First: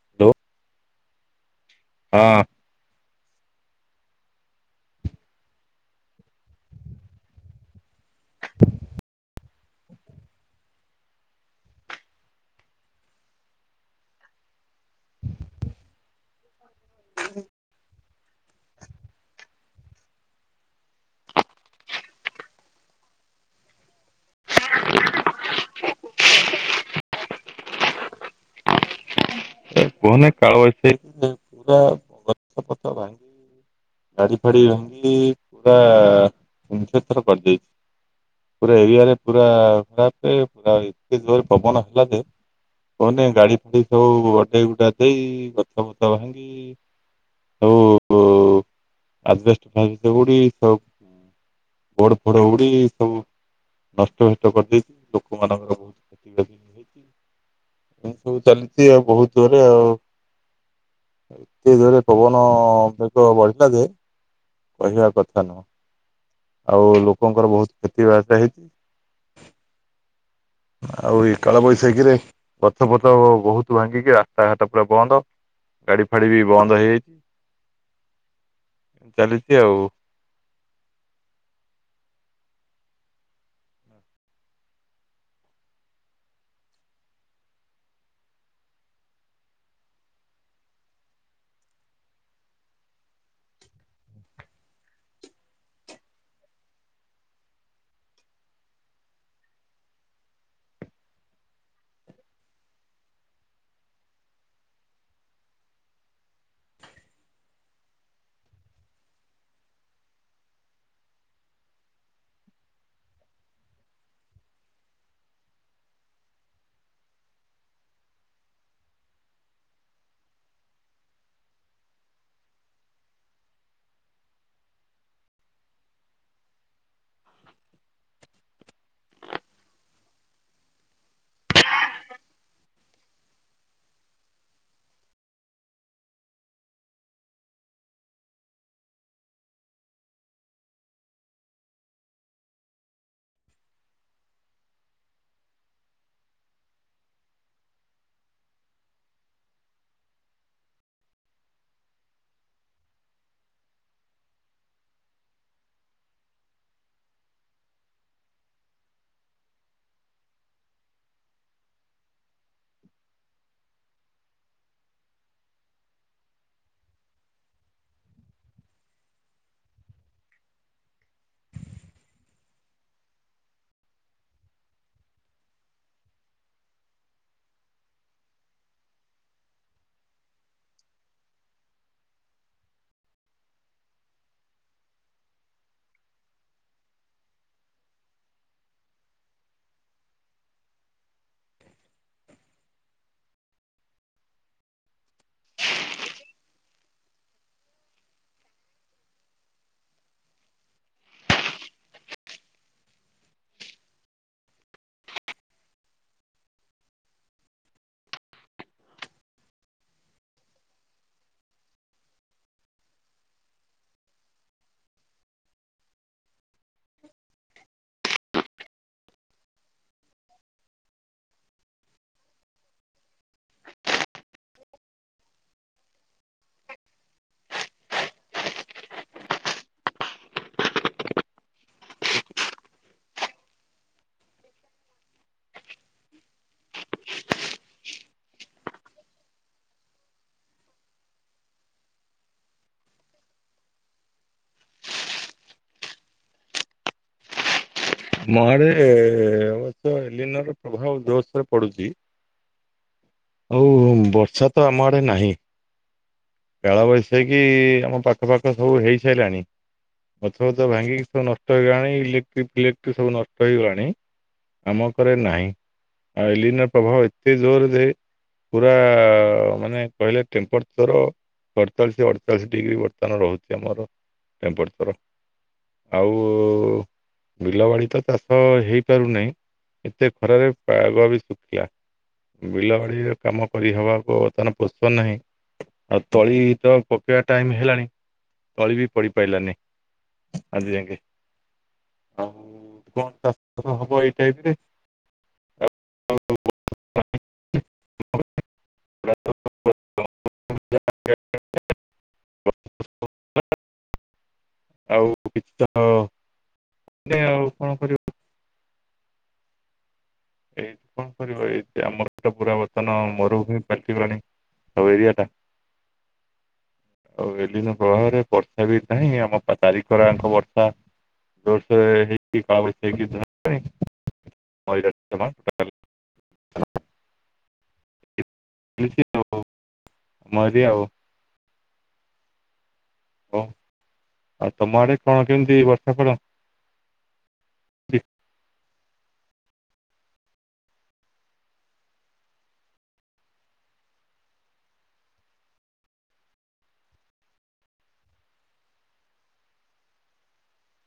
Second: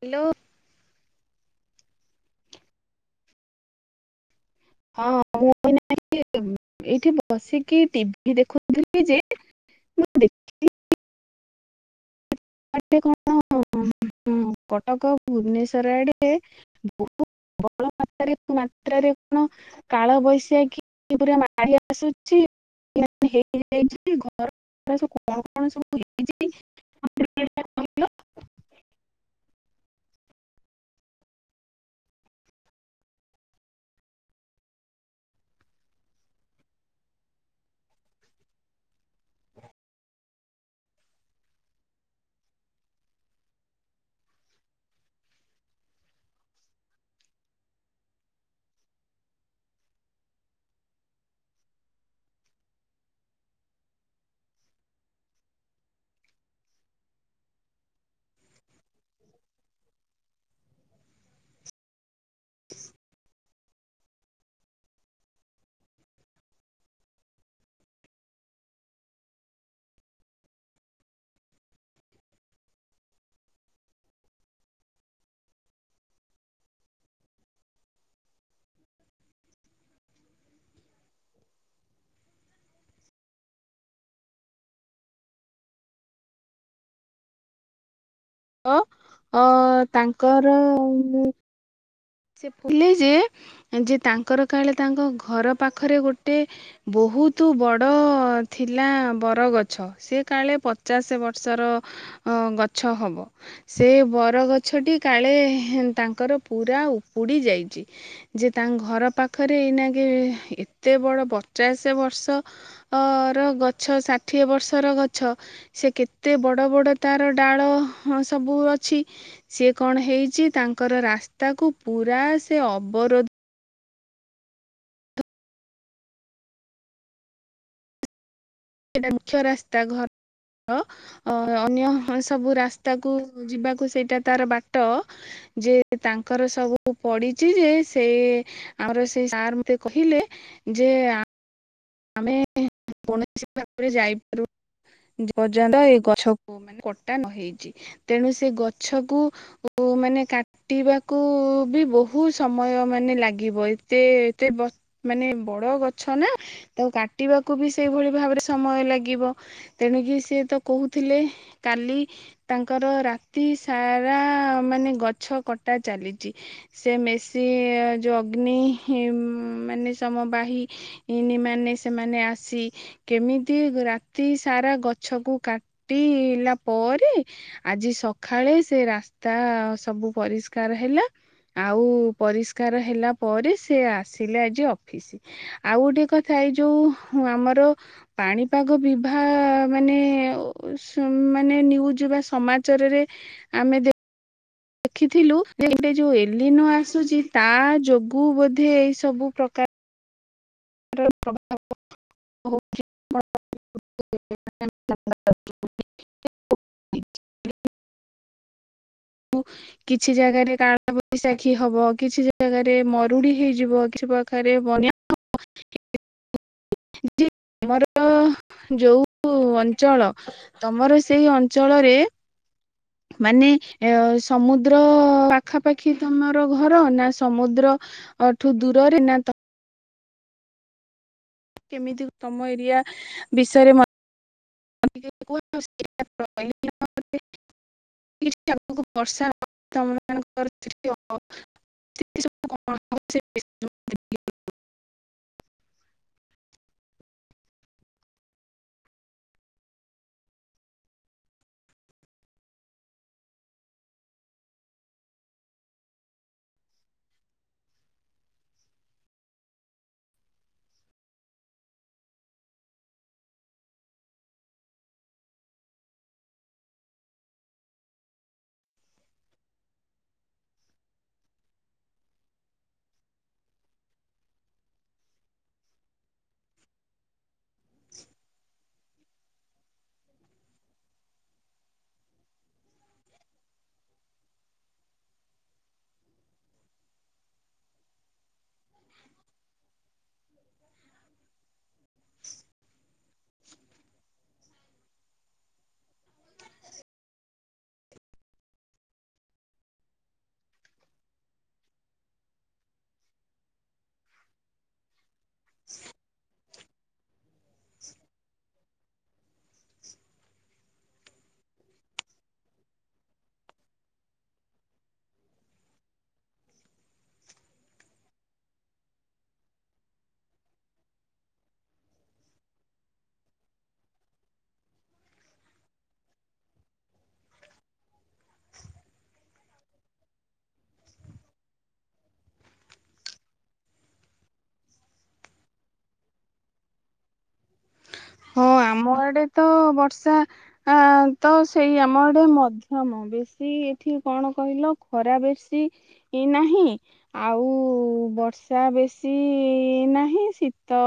Hello. ହଁ। ହଁ ମୁଁ ଏନା [unintelligible] ଏଇଠି ବସିକି ଟିଭି ଦେଖୁଥିଲି ଯେ ମୁ ଦେଖିଲି ଆଡେ କଣ କଟକ ଭୁବନେଶ୍ଵର ଆଡେ ବହୁତ ବଡ ମାତ୍ରାରେ ମାତ୍ରାରେ କଣ? କାଳ ବୈଶାଖୀ ପୁରା ମାଡି ଆସୁଛି। ହେଇଯାଇଛି ଘର ସୁ କଣ କଣ ସବୁ ହେଇଚି [unintelligible] କୁହନି କାଳ ବୈଶାଖୀ ହେଇକ ପୁରା ଗଛ ପତ୍ର ଭାଙ୍ଗି ଗାଡି ଫାଡି ଭାଭଙ୍ଗି ପୁରା ଛିନ୍ ଛତର କରିଦେଇଛି। ପୁରା ଏରିଆରେ ପୁରା ଖରାପ ପୁରା ଏତେ ଜୋରେ ପବନ ହେଲା ଯେ କୁହନେଇ ଗାଡି ଫାଡି ସବୁ ଅଟକେଇ ଉଟୁକା ଦେଇ ଗଛ ମୁଛ ଭାଙ୍ଗି ସବୁ ଆଜବେଷ୍ଟ୍ ଫାଜବେଷ୍ଟ ଉଡ଼ି ସବୁ ବୋର୍ଡ ଫୋଡ ଉଡ଼ି ସବୁ ନଷ୍ଟ ଭଷ୍ଟୁ କରିଦେଇଛି ଲୋକମାନଙ୍କର ବହୁତ କ୍ଷୟ ଖ୍ୟାତି ହେଇଛି। ଏ ସବୁ ଚାଲିଛି ଆଉ ବହୁତ ଦୂରେ ଆଉ ଏତେ ଯୋରେ ପବନ ବେଗ ବଢିଲା ଯେ କହିବା କଥା ନୁହ। ଆଉ ଲୋକଙ୍କର ବହୁତ କ୍ଷତି ବା ହେଇଛି। ଆଉ ଏଇ କାଳବୈଶାଖୀରେ ଗଛ ଫଚ ବହୁତ ଭାଙ୍ଗିକି ରାସ୍ତାଘାଟ ପୁରା ବନ୍ଦ। ଗାଡି ଫାଡି ବି ବନ୍ଦ ହେଇଯାଇଛି। [inaudible] ଚାଲିଛି ଆଉ। ତ ଅ ତାଙ୍କର ସେ କହିଲେ ଯେ ଯେ ତାଙ୍କର କାଳେ ତାଙ୍କ ଘର ପାଖରେ ଗୋଟେ ବ ବହୁତ ବଡ଼ ଥିଲା ବରଗଛ ସେ କାଳେ ପଚାଶ ବର୍ଷର ଆଁ ଗଛ ହବ। ସେ ବରଗଛଟି କାଳେ ତାଙ୍କର ପୁରା ଓପ ପୋଡି ଯାଇଛି। ଯେ ତାଙ୍କ ଘର ପାଖରେ ଏନା କେ ଏତେ ବଡ ପଚା ବ୍ ଆ ର ଗଛ ଷାଠିଏ ବର୍ଷର ଗଛ ସେ କେତେ ବଡ଼ ବଡ଼ ତା ର ଡାଳ ସବୁ ଅଛି। ସେ କଣ ହେଇଚି ତାଙ୍କର ରାସ୍ତାକୁ ପୁରା ସେ ଅବରୋଧ ସେଇଟା ମୁକ୍ଷ ରାସ୍ତା ଘର ଅନ୍ୟ ସବୁ ରାସ୍ତାକୁ ଯିବାକୁ ସେଇଟା ତାର ବାଟ ଯେ ତାଙ୍କର ସବୁ ପଡିଛି ଯେ ସେ ଆମର ସେ ସାର୍ ମତେ କହିଲେ ଯେ ଆମେ କୌଣସି ହିସାବରେ ଯାଇପାରୁ ପର୍ଯନ୍ତ ଏ ଗଛକୁ ମାନେ କଟା ନ ହେଇଛି ତେଣୁ ସେ ଗଛକୁ ମାନେ କାଟିବାକୁ ବି ବହୁତ ସମୟ ମାନେ ଲାଗିବ ଏତେ ମାନେ ବଡ ଗଛ ନା ତ କାଟିବାକୁ ବି ସେଇଭଳି ଭାବରେ ସମୟ ଲାଗିବ ତେଣିକି ସିଏ ତ କହୁଥିଲେ କାଲି ତାଙ୍କର ରାତି ସାରା ମାନେ ଗଛ କଟା ଚାଲିଛି। ସେ ମେସି ଯୋଉ ଅଗ୍ନି ମାନେ ସମ ବାହି ଇନ୍ମା ମେ ସେମାନେ ଆସି କେମିତି ରାତି ସାରା ଗଛକୁ କାଟିିଲା ପରେ ଆଜି ସକାଳେ ସେ ରାସ୍ତା ସବୁ ପରିଷ୍କାର ହେଲା ଆଉ ପରିଷ୍କାର ହେଲା ପରେ ସେ ଆସିଲେ ଆଜି ଅଫିସ ଆଉ ଗୋଟେ କଥା ଥା ଏଇ ଯୋଉ ଆମର ପାଣିପାଗ ବିଭହା ମାନେ ମାନେ ନ୍ୟୁଜ ବା ସମାଚାରରେ ଆମେ ଯେ ଦେଖିଥିଲୁ ଏବେ ଯୋଉ ଏଲିନୋ ଆସୁଚି ତା ଯୋଗୁଁ ବୋଧେ ଏଇ ସବୁ ପ୍ରକାର ପ୍ରକାର ପ୍ରଭାବ ହଉଚି [unintelligible] [inaudible] [inaudible] ବୁ କିଛି ଜାଗାରେ କାଳ ବୈଶାଖୀ ହବ କିଛି ଜାଗାରେ ମରୁଡି ହେଇଯିବ କି ପାଖରେ ବନ୍ୟ [unintelligible] ଆମର ଯୋଉ ଅଞ୍ଚଳ ତମର ସେଇ ଅଞ୍ଚଳରେ ମାନେ ଅ ସମୁଦ୍ର ପାଖାପାଖି ତମର ଘର ନା ସମୁଦ୍ର ଅଠୁ ଦୂରରେ ନା ତ କେମିତି ତମ ଏରିଆ ବିଷୟରେ ମ ତେ ଟିକେ କୁହ, ଆଉ ସେଇଟା [unintelligible] ଆଗକୁ ବର୍ଷା [unintelligible] [inaudible] ମହାରେ ଅବଶ୍ୟ ଏଲିନୋ ର ପ୍ରଭାବ ଜୋରସରେ ପଡୁଛି। ହଉ ବର୍ଷା ତ ଆମ ଆଡେ ନାହିଁ। କାଳ ବୈସାକି ଆମ ପାଖ ପାଖ ସବୁ ହେଇ ସାରିଲାଣି। ଗଛ ଫଛ ଭାଙ୍ଗିକି ସବୁ ନଷ୍ଟ ହେଇଗଲାଣି ଇଲେକ୍ଟ୍ରିକ ଫିଲେକ୍ଟ୍ରି ସବୁ ନଷ୍ଟ ହେଇଗଲାଣି। ଆମକରେ ନାହିଁ ଆଉ ଏଲିନର ପ୍ରଭାବ ଏତେ ଜୋର ଯେ ପୁରା ମାନେ କହିଲେ ଟେମ୍ପରଚର ଅଡ଼ଚାଳିଶ ଅଡଚାଳିଶ ଡିଗ୍ରୀ ବର୍ତ୍ତମାନ ରହୁଚି ଆମର ଟେମ୍ପରେଚର। ଆଉ ବିଲ ବାଡି ତ ଚାଷ ହେଇ ପାରୁ ନାହିଁ ଏତେ ଖରାରେ ପାଗ ବି ଶୁଖିଲା ବିଲ ବାଡ଼ି ଆଉ କାମ କରିହବାକୁ ବର୍ତ୍ତମାନ ପ୍ରସ୍ତୁତ ନାହିଁ। ଆଉ ତଳି ତ ପକେଇବା ଟାଇମ ହେଲାଣି ତଳି ବି ପଡି ପାରିଲାନି। ଆଜି ଆଂକେ। ଆଉ କଣ ଚାଷ ହବ ଏଇ ଟାଇପରେ, ଆଉ [inaudible] [inaudible] ଆଉ କିଛି ତ ମାନେ ଆଉ କଣ କରିବୁ? ଏଇ କଣ କରିବ ଏଇଠୀ ଆମର ଏ ତ ପୁରା ବର୍ତ୍ତନ ମୋରୁ ଭୁମି ପାଲଟିଗଲାଣି ଆଉ ଏରିଆଟା। ଆଉ ଏଲିନୋ ପ୍ରଭାବରେ ବର୍ଷା ବି ନାହିଁ ଆମ ଚାରିିକଡା ଯାଙ୍କ ବର୍ଷା। ଜୋରସୋର ରେ ହେଇକି [unintelligible] ଜମା [unintelligible] [unintelligible] ମରି ଆଉ। ଓ ଆଉ ତମ ଆଡେ କଣ କେମିତି ବର୍ଷା କର [inaudible] ହଁ ଆମ ଆଡେ ତ ବର୍ଷା ଆ ତ ସେଇ ଆମ ଆଡେ ମଧ୍ୟମ ବେଶୀ ଏଠି କଣ କହିଲ ଖରା ବେଶୀ ନାହିଁ ଆଉ ବର୍ଷା ବେଶୀ ନାହିଁ ଶୀତ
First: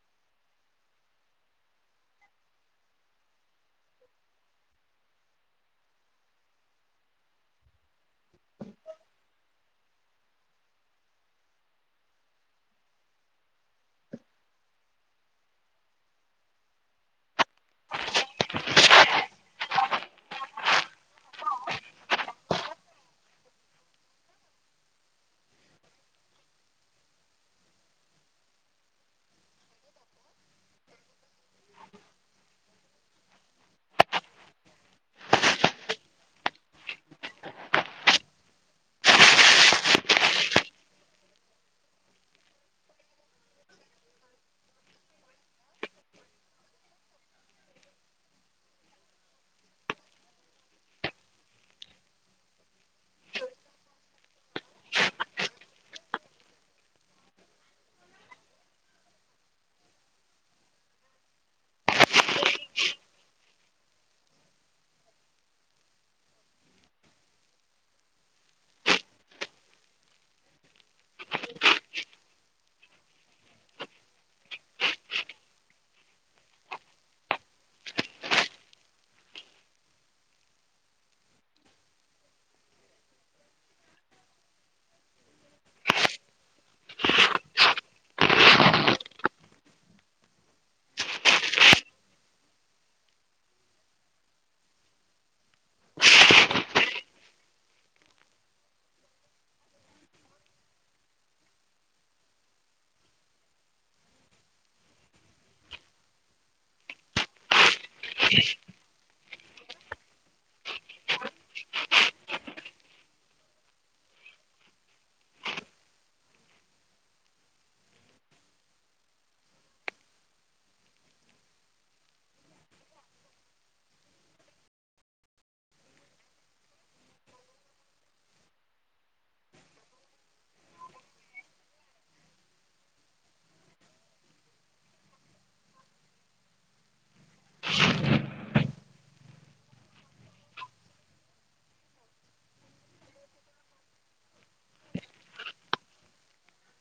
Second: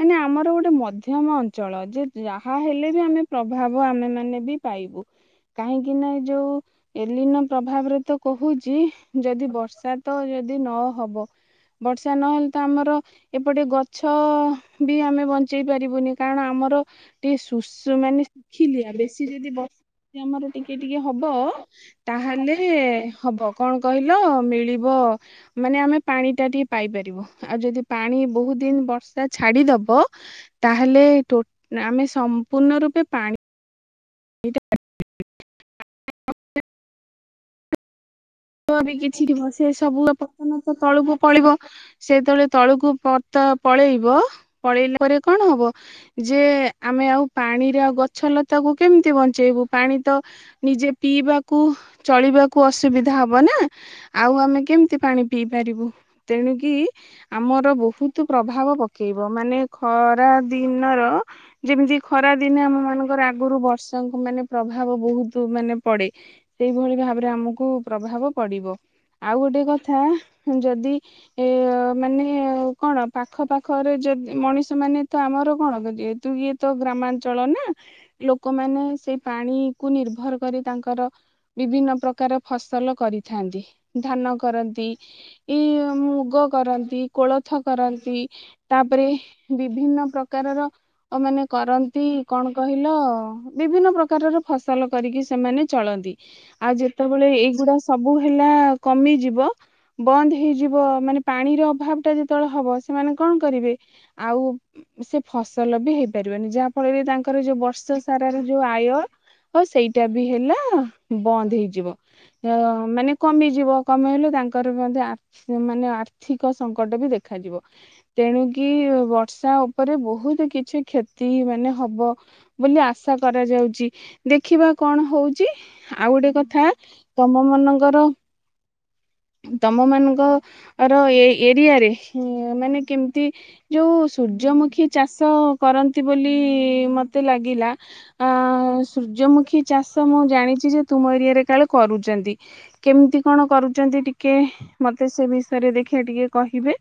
ମାନେ ଆମର ଗୋଟେ ମଧ୍ୟମ ଅଞ୍ ଞ୍ଚଳ ଯେ ଯାହା ହେଲେ ବି ଆମେ ପ୍ରଭାବ ଆମେ ମାନେ ବି ପାଇବୁ। କାହିଁକି ନା ଏ ଯୋଉ ଏଲିନ ପ୍ରଭାବରେ ତ କହୁଚି ଯଦି ବର୍ଷା ତ ଯଦି ନ ହବ ବର୍ଷା ନହେଲେ ତ ଆମର ଏପଟେ ଗଛ ବି ଆମେ ବଞ୍ଚେଇ ପାରିବୁନି। କାରଣ ଆମର ଟିକେ ଶୁ ମାନେ ଶୁଖିଲି ବେଶୀ ଯଦି ବ ଆମର ଟିକେ ଟିକେ ହବ ତାହେଲେ ହବ କଣ କହିଲ ମିଳିବ ବ, ମାନେ ଆମେ ପାଣି ଟା ଟିକେ ପାଇପାରିବ ଆଉ ଯଦି ପାଣି ବହୁତ ଦିନ ବର୍ଷା ଛାଡିଦବ ତାହେଲେ ଟୋ ଆମେ ସମ୍ପୂର୍ଣ ରୂପେ ପାଣି ଏଇଟା। ତ ବି କିଛି ବ ସେ ସବୁ ପ୍ରଥମତ ତଳୁକୁ ପଳିବ ସେତେବେଳେ ତଳୁକୁ ପ ପଳେଇବ ପଳେଇଲା ପରେ କଣ ହବ ଯେ ଆମେ ଆଉ ପାଣିରେ ଆଉ ଗଛ ଲତାକୁ କେମିତି ବଞ୍ଚେଇବୁ ପାଣି ତ ନିଜେ ପିଇବାକୁ ଚଳିବାକୁ ଅସୁବିଧା ହବ ନା। ଆଉ ଆମେ କେମିତି ପାଣି ପିଇ ପାରିବୁ ତେଣୁ କିି ଆମର ବହୁତ ପ୍ରଭାବ। ପକେଇବ ମାନେ ଖରା ଦିନର ଯେମିତି ଖରା ଦିନ ଆମ ମାନଙ୍କର ଆଗରୁ ବ ବର୍ଷଙ୍କ ମାନେ ପ୍ରଭାବ ବହୁତ ମାନେ ପଡେ ସେଇଭଳି ଭାବରେ ଆମକୁ ପ୍ରଭାବ ପଡିବ। ଆଉ ଗୋଟେ କଥା ଯଦି ଏ ମାନେ କଣ ପାଖ ପାଖରେ ଯଦି ି ମଣିଷ ମାନେ ତ ଆମର କଣ ଯେହେତୁ ଇଏ ତ ଗ୍ରାମାଞ୍ଚଳ ନା ଲୋ କମାନେ ସେଇ ପାଣିକୁୁ ନିର୍ଭର କରି ତାଙ୍କର ବିଭିନ୍ନ ପ୍ରକାର ଫସଲ କରିଥାନ୍ତି। ଧାନ କରନ୍ତି ଏଇ ମୁଗ କରନ୍ତି କୋଳଥ କରନ୍ତି। ତାପରେ ବିଭିନ୍ନ ପ୍ରକାରର ମାନେ କରନ୍ତି କଣ କହିଲ। ବିଭିନ୍ନ ପ୍ରକାରର ଫସଲ କରିକି ସେମାନେ ଚଳନ୍ତି ଆଉ ଯେତେବେଳେ ଏଇଗୁଡା ସବୁ ହେଲା କମିଯିବ ବନ୍ଦ ହେଇଯିବ ମାନେ ପାଣିର ଅଭାବ ଟା ଯେତେବେଳେ ହବ ସେମାନେ କଣ କରିବେ ଆଉ ସେ ଫସଲ ବି ହେଇପାରିବନି ଯାହା ଫଳରେ ତାଙ୍କର ଯୋଉ ବର୍ଷ ସାରାର ଯୋଉ ଆୟ ହ ସେଇଟା ବି ହେଲା ବନ୍ଦ ହେଇଯିବ। ମାନେ କମିଯିବ କମେଇଲେ ତାଙ୍କର ମଧ୍ୟ ମାନେ ଆର୍ଥିକ ସଙ୍କଟ ବି ଦେଖ ଦେଖାଯିବ ତେଣୁକି ବର୍ଷା ଉପରେ ବହୁତ କିଛି କ୍ଷତି ମାନେ ହବ। ବୋଲି ଆ ଆଶା କରାଯାଉଛି ଦେଖିବା କଣ ହଉଛି ଆଉ ଗୋଟେ କଥା ତମ ମାନଙ୍କର ର, ତମ ମାନଙ୍କ ର ଏରିଆ ରେ ମାନେ କେମିତି ଯୋଉ ସୂର୍ଯ୍ୟମୁଖୀ ଚାଷ କରନ୍ତି ବୋଲି ମୋତେ ଲାଗିଲା ପୂଜମୁଖୀ ଚାଷ ମୁଁ ଜାଣିଛି ଯେ ତୁମ ଏରିଆରେ କାଳେ କରୁଚନ୍ତି କେମିତି କଣ କରୁ ଚନ୍ତି ଟିକେ ମତେ ସେ ବିଷୟରେ ଦେଖିବା ଟିକେ କହିବେ।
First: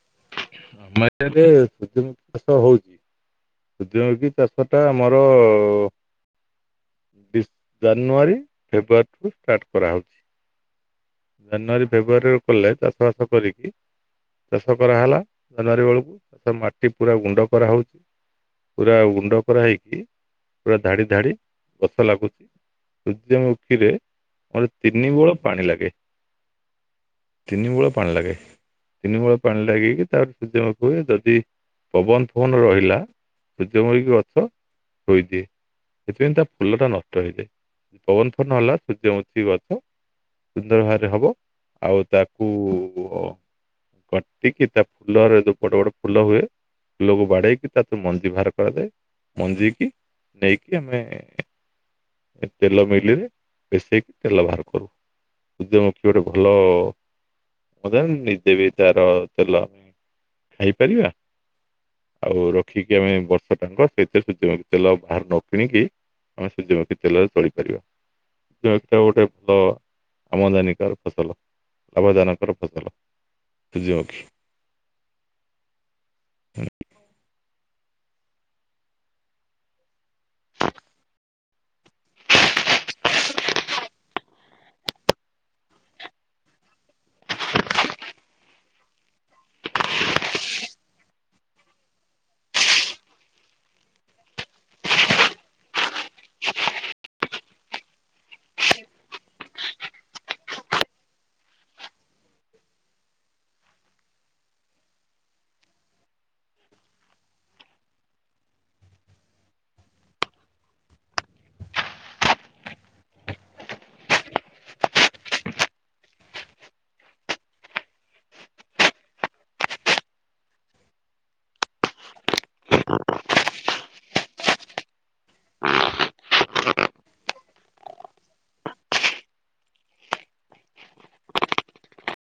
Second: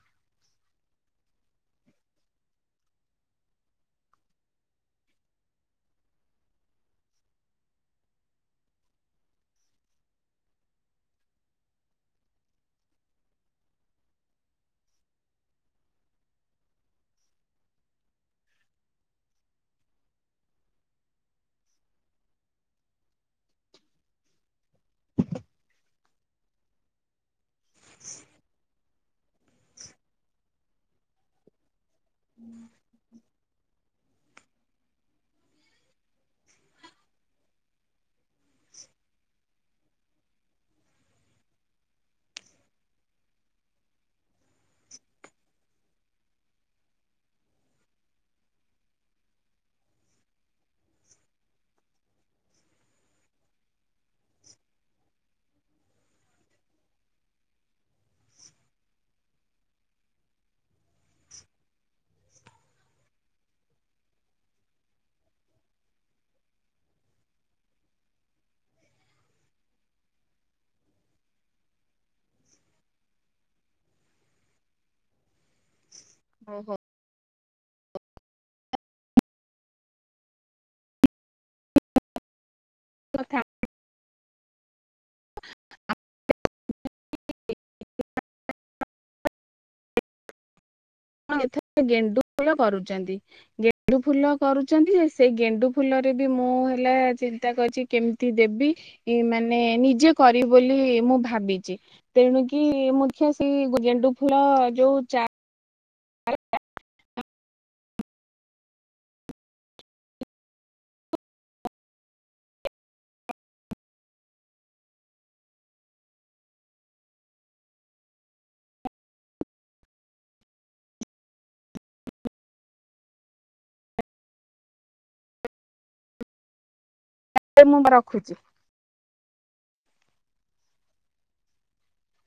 ଆମ ଏକରେ ସୂର୍ଯ୍ୟମୁଖି ଚାଷ ହଉଚି। ସୂର୍ଯ୍ୟମୁଖୀ ଚାଷ ଟା ଆମର ଅ ଜାନୁଆରୀ ଫେବୃଆରୀଠୁ ଷ୍ଟାର୍ଟ କରାହଉଚି। ଜାନୁଆରୀ ଫେବୃୁଆରୀରୁ କଲେ ଚାଷ ବାସ କରିକି ଚାଷ କରାହେଲା ଜାନୁଆରୀ ବେଳକୁ ତାରେ ମାଟି ପୁରା ଗୁଣ୍ଡ କରାହେଉଚି। ପୁରା ଗୁଣ୍ଡ କରା ହେଇକି ପୁରା ଧାଡି ଧାଡି ଗଛ ଲାଗୁଚି। ସୂର୍ଯ୍ୟମୁଖୀରେ ମୋଟେ ତିନି ବୋଳ ପାଣି ଲାଗେ। ତିନି ମୁଳ ପାଣି ଲଗେ। ତିନି ବୂଳେ ପାଣି ଲାଗିକି ତାପରେ ସୂର୍ଯ୍ୟମୁଖୀ ହୁଏ ଯଦି ପବନ ଫଵନ ରହିଲା ସୂର୍ଯ୍ୟମୁଖି ଗଛ ଶୋଇଦିଏ ସେଥିପାଇଁ ତା ଫୁଲଟା ନଷ୍ଟ ହେଇଯାଏ ପବନ ଫଵନ ହେଲା ସୂର୍ଯ୍ୟମୁତଖି ଗଛ ସୁନ୍ଦର ଭାବରେ ହବ ଆଉ ତାକୁ କଟିକି ତା ଫୁଲରେ ଯୋଉ ବଟ ବଡ ଫୁଲ ହୁଏ ଫୁଲକୁ ବାଡେଇକି ତାଠୁ ମଞ୍ଜିକି ବାହାର କରାଯାଏ ମଞ୍ଜିିକି ନେଇକି ଆମେ ତେଲ ମିଲରେ ପେଶେଇକି ତେଲ ବାହାର କରୁ। ସୂର୍ଯ୍ୟମୁଖୀ ଗୋଟେ ଭଲ ନିଜେ ବି ତାର ତେଲ ଖାଇପାରିବା। ଆଉ ରଖିକି ଆମେ ବର୍ଷ ଟାଙ୍କ ସେଇଥିରେ ସୂର୍ଯ୍ୟ ତେଲ ବାହାରୁ ନ କିଣିକି ଆମେ ସୂର୍ଯ୍ୟମୁଖୀ ତେଲରେ ଚଳିପାରିବା ସେଟା ଗୋଟେ ଫ ଆମଦାନୀ କରେ ଫସଲ ଲାଭଜନକର ଫସଲ। ସୁଯ୍ୟମୁଖୀ। ଓହୋ ତଥା। [inaudible] ଆଉ ଏଥରେ ଗେଣ୍ଡୁ ଫୁଲ କରୁଚନ୍ତି ଗେଣ୍ଡୁ ଫୁଲ କରୁଚନ୍ତି ଜେ ସେଇ ଗେଣ୍ଡୁ ଫୁଲ ବି ମୁଁ ହେଲା ଚିନ୍ତା କରିଚି କେମିତି ଦେବି, ମାନେ ନିଜେ କରି ବୋଲି ମୁଁ ଭାବିଚି ତେଣୁ କିି ମୁଖିଆ ସେଇ ଗଜେଣ୍ଡୁ ଫୁଲ ଯୋଉ ଚା ଆଞା। ଆଜ୍ଞା ମୁଁ ରଖୁଚି।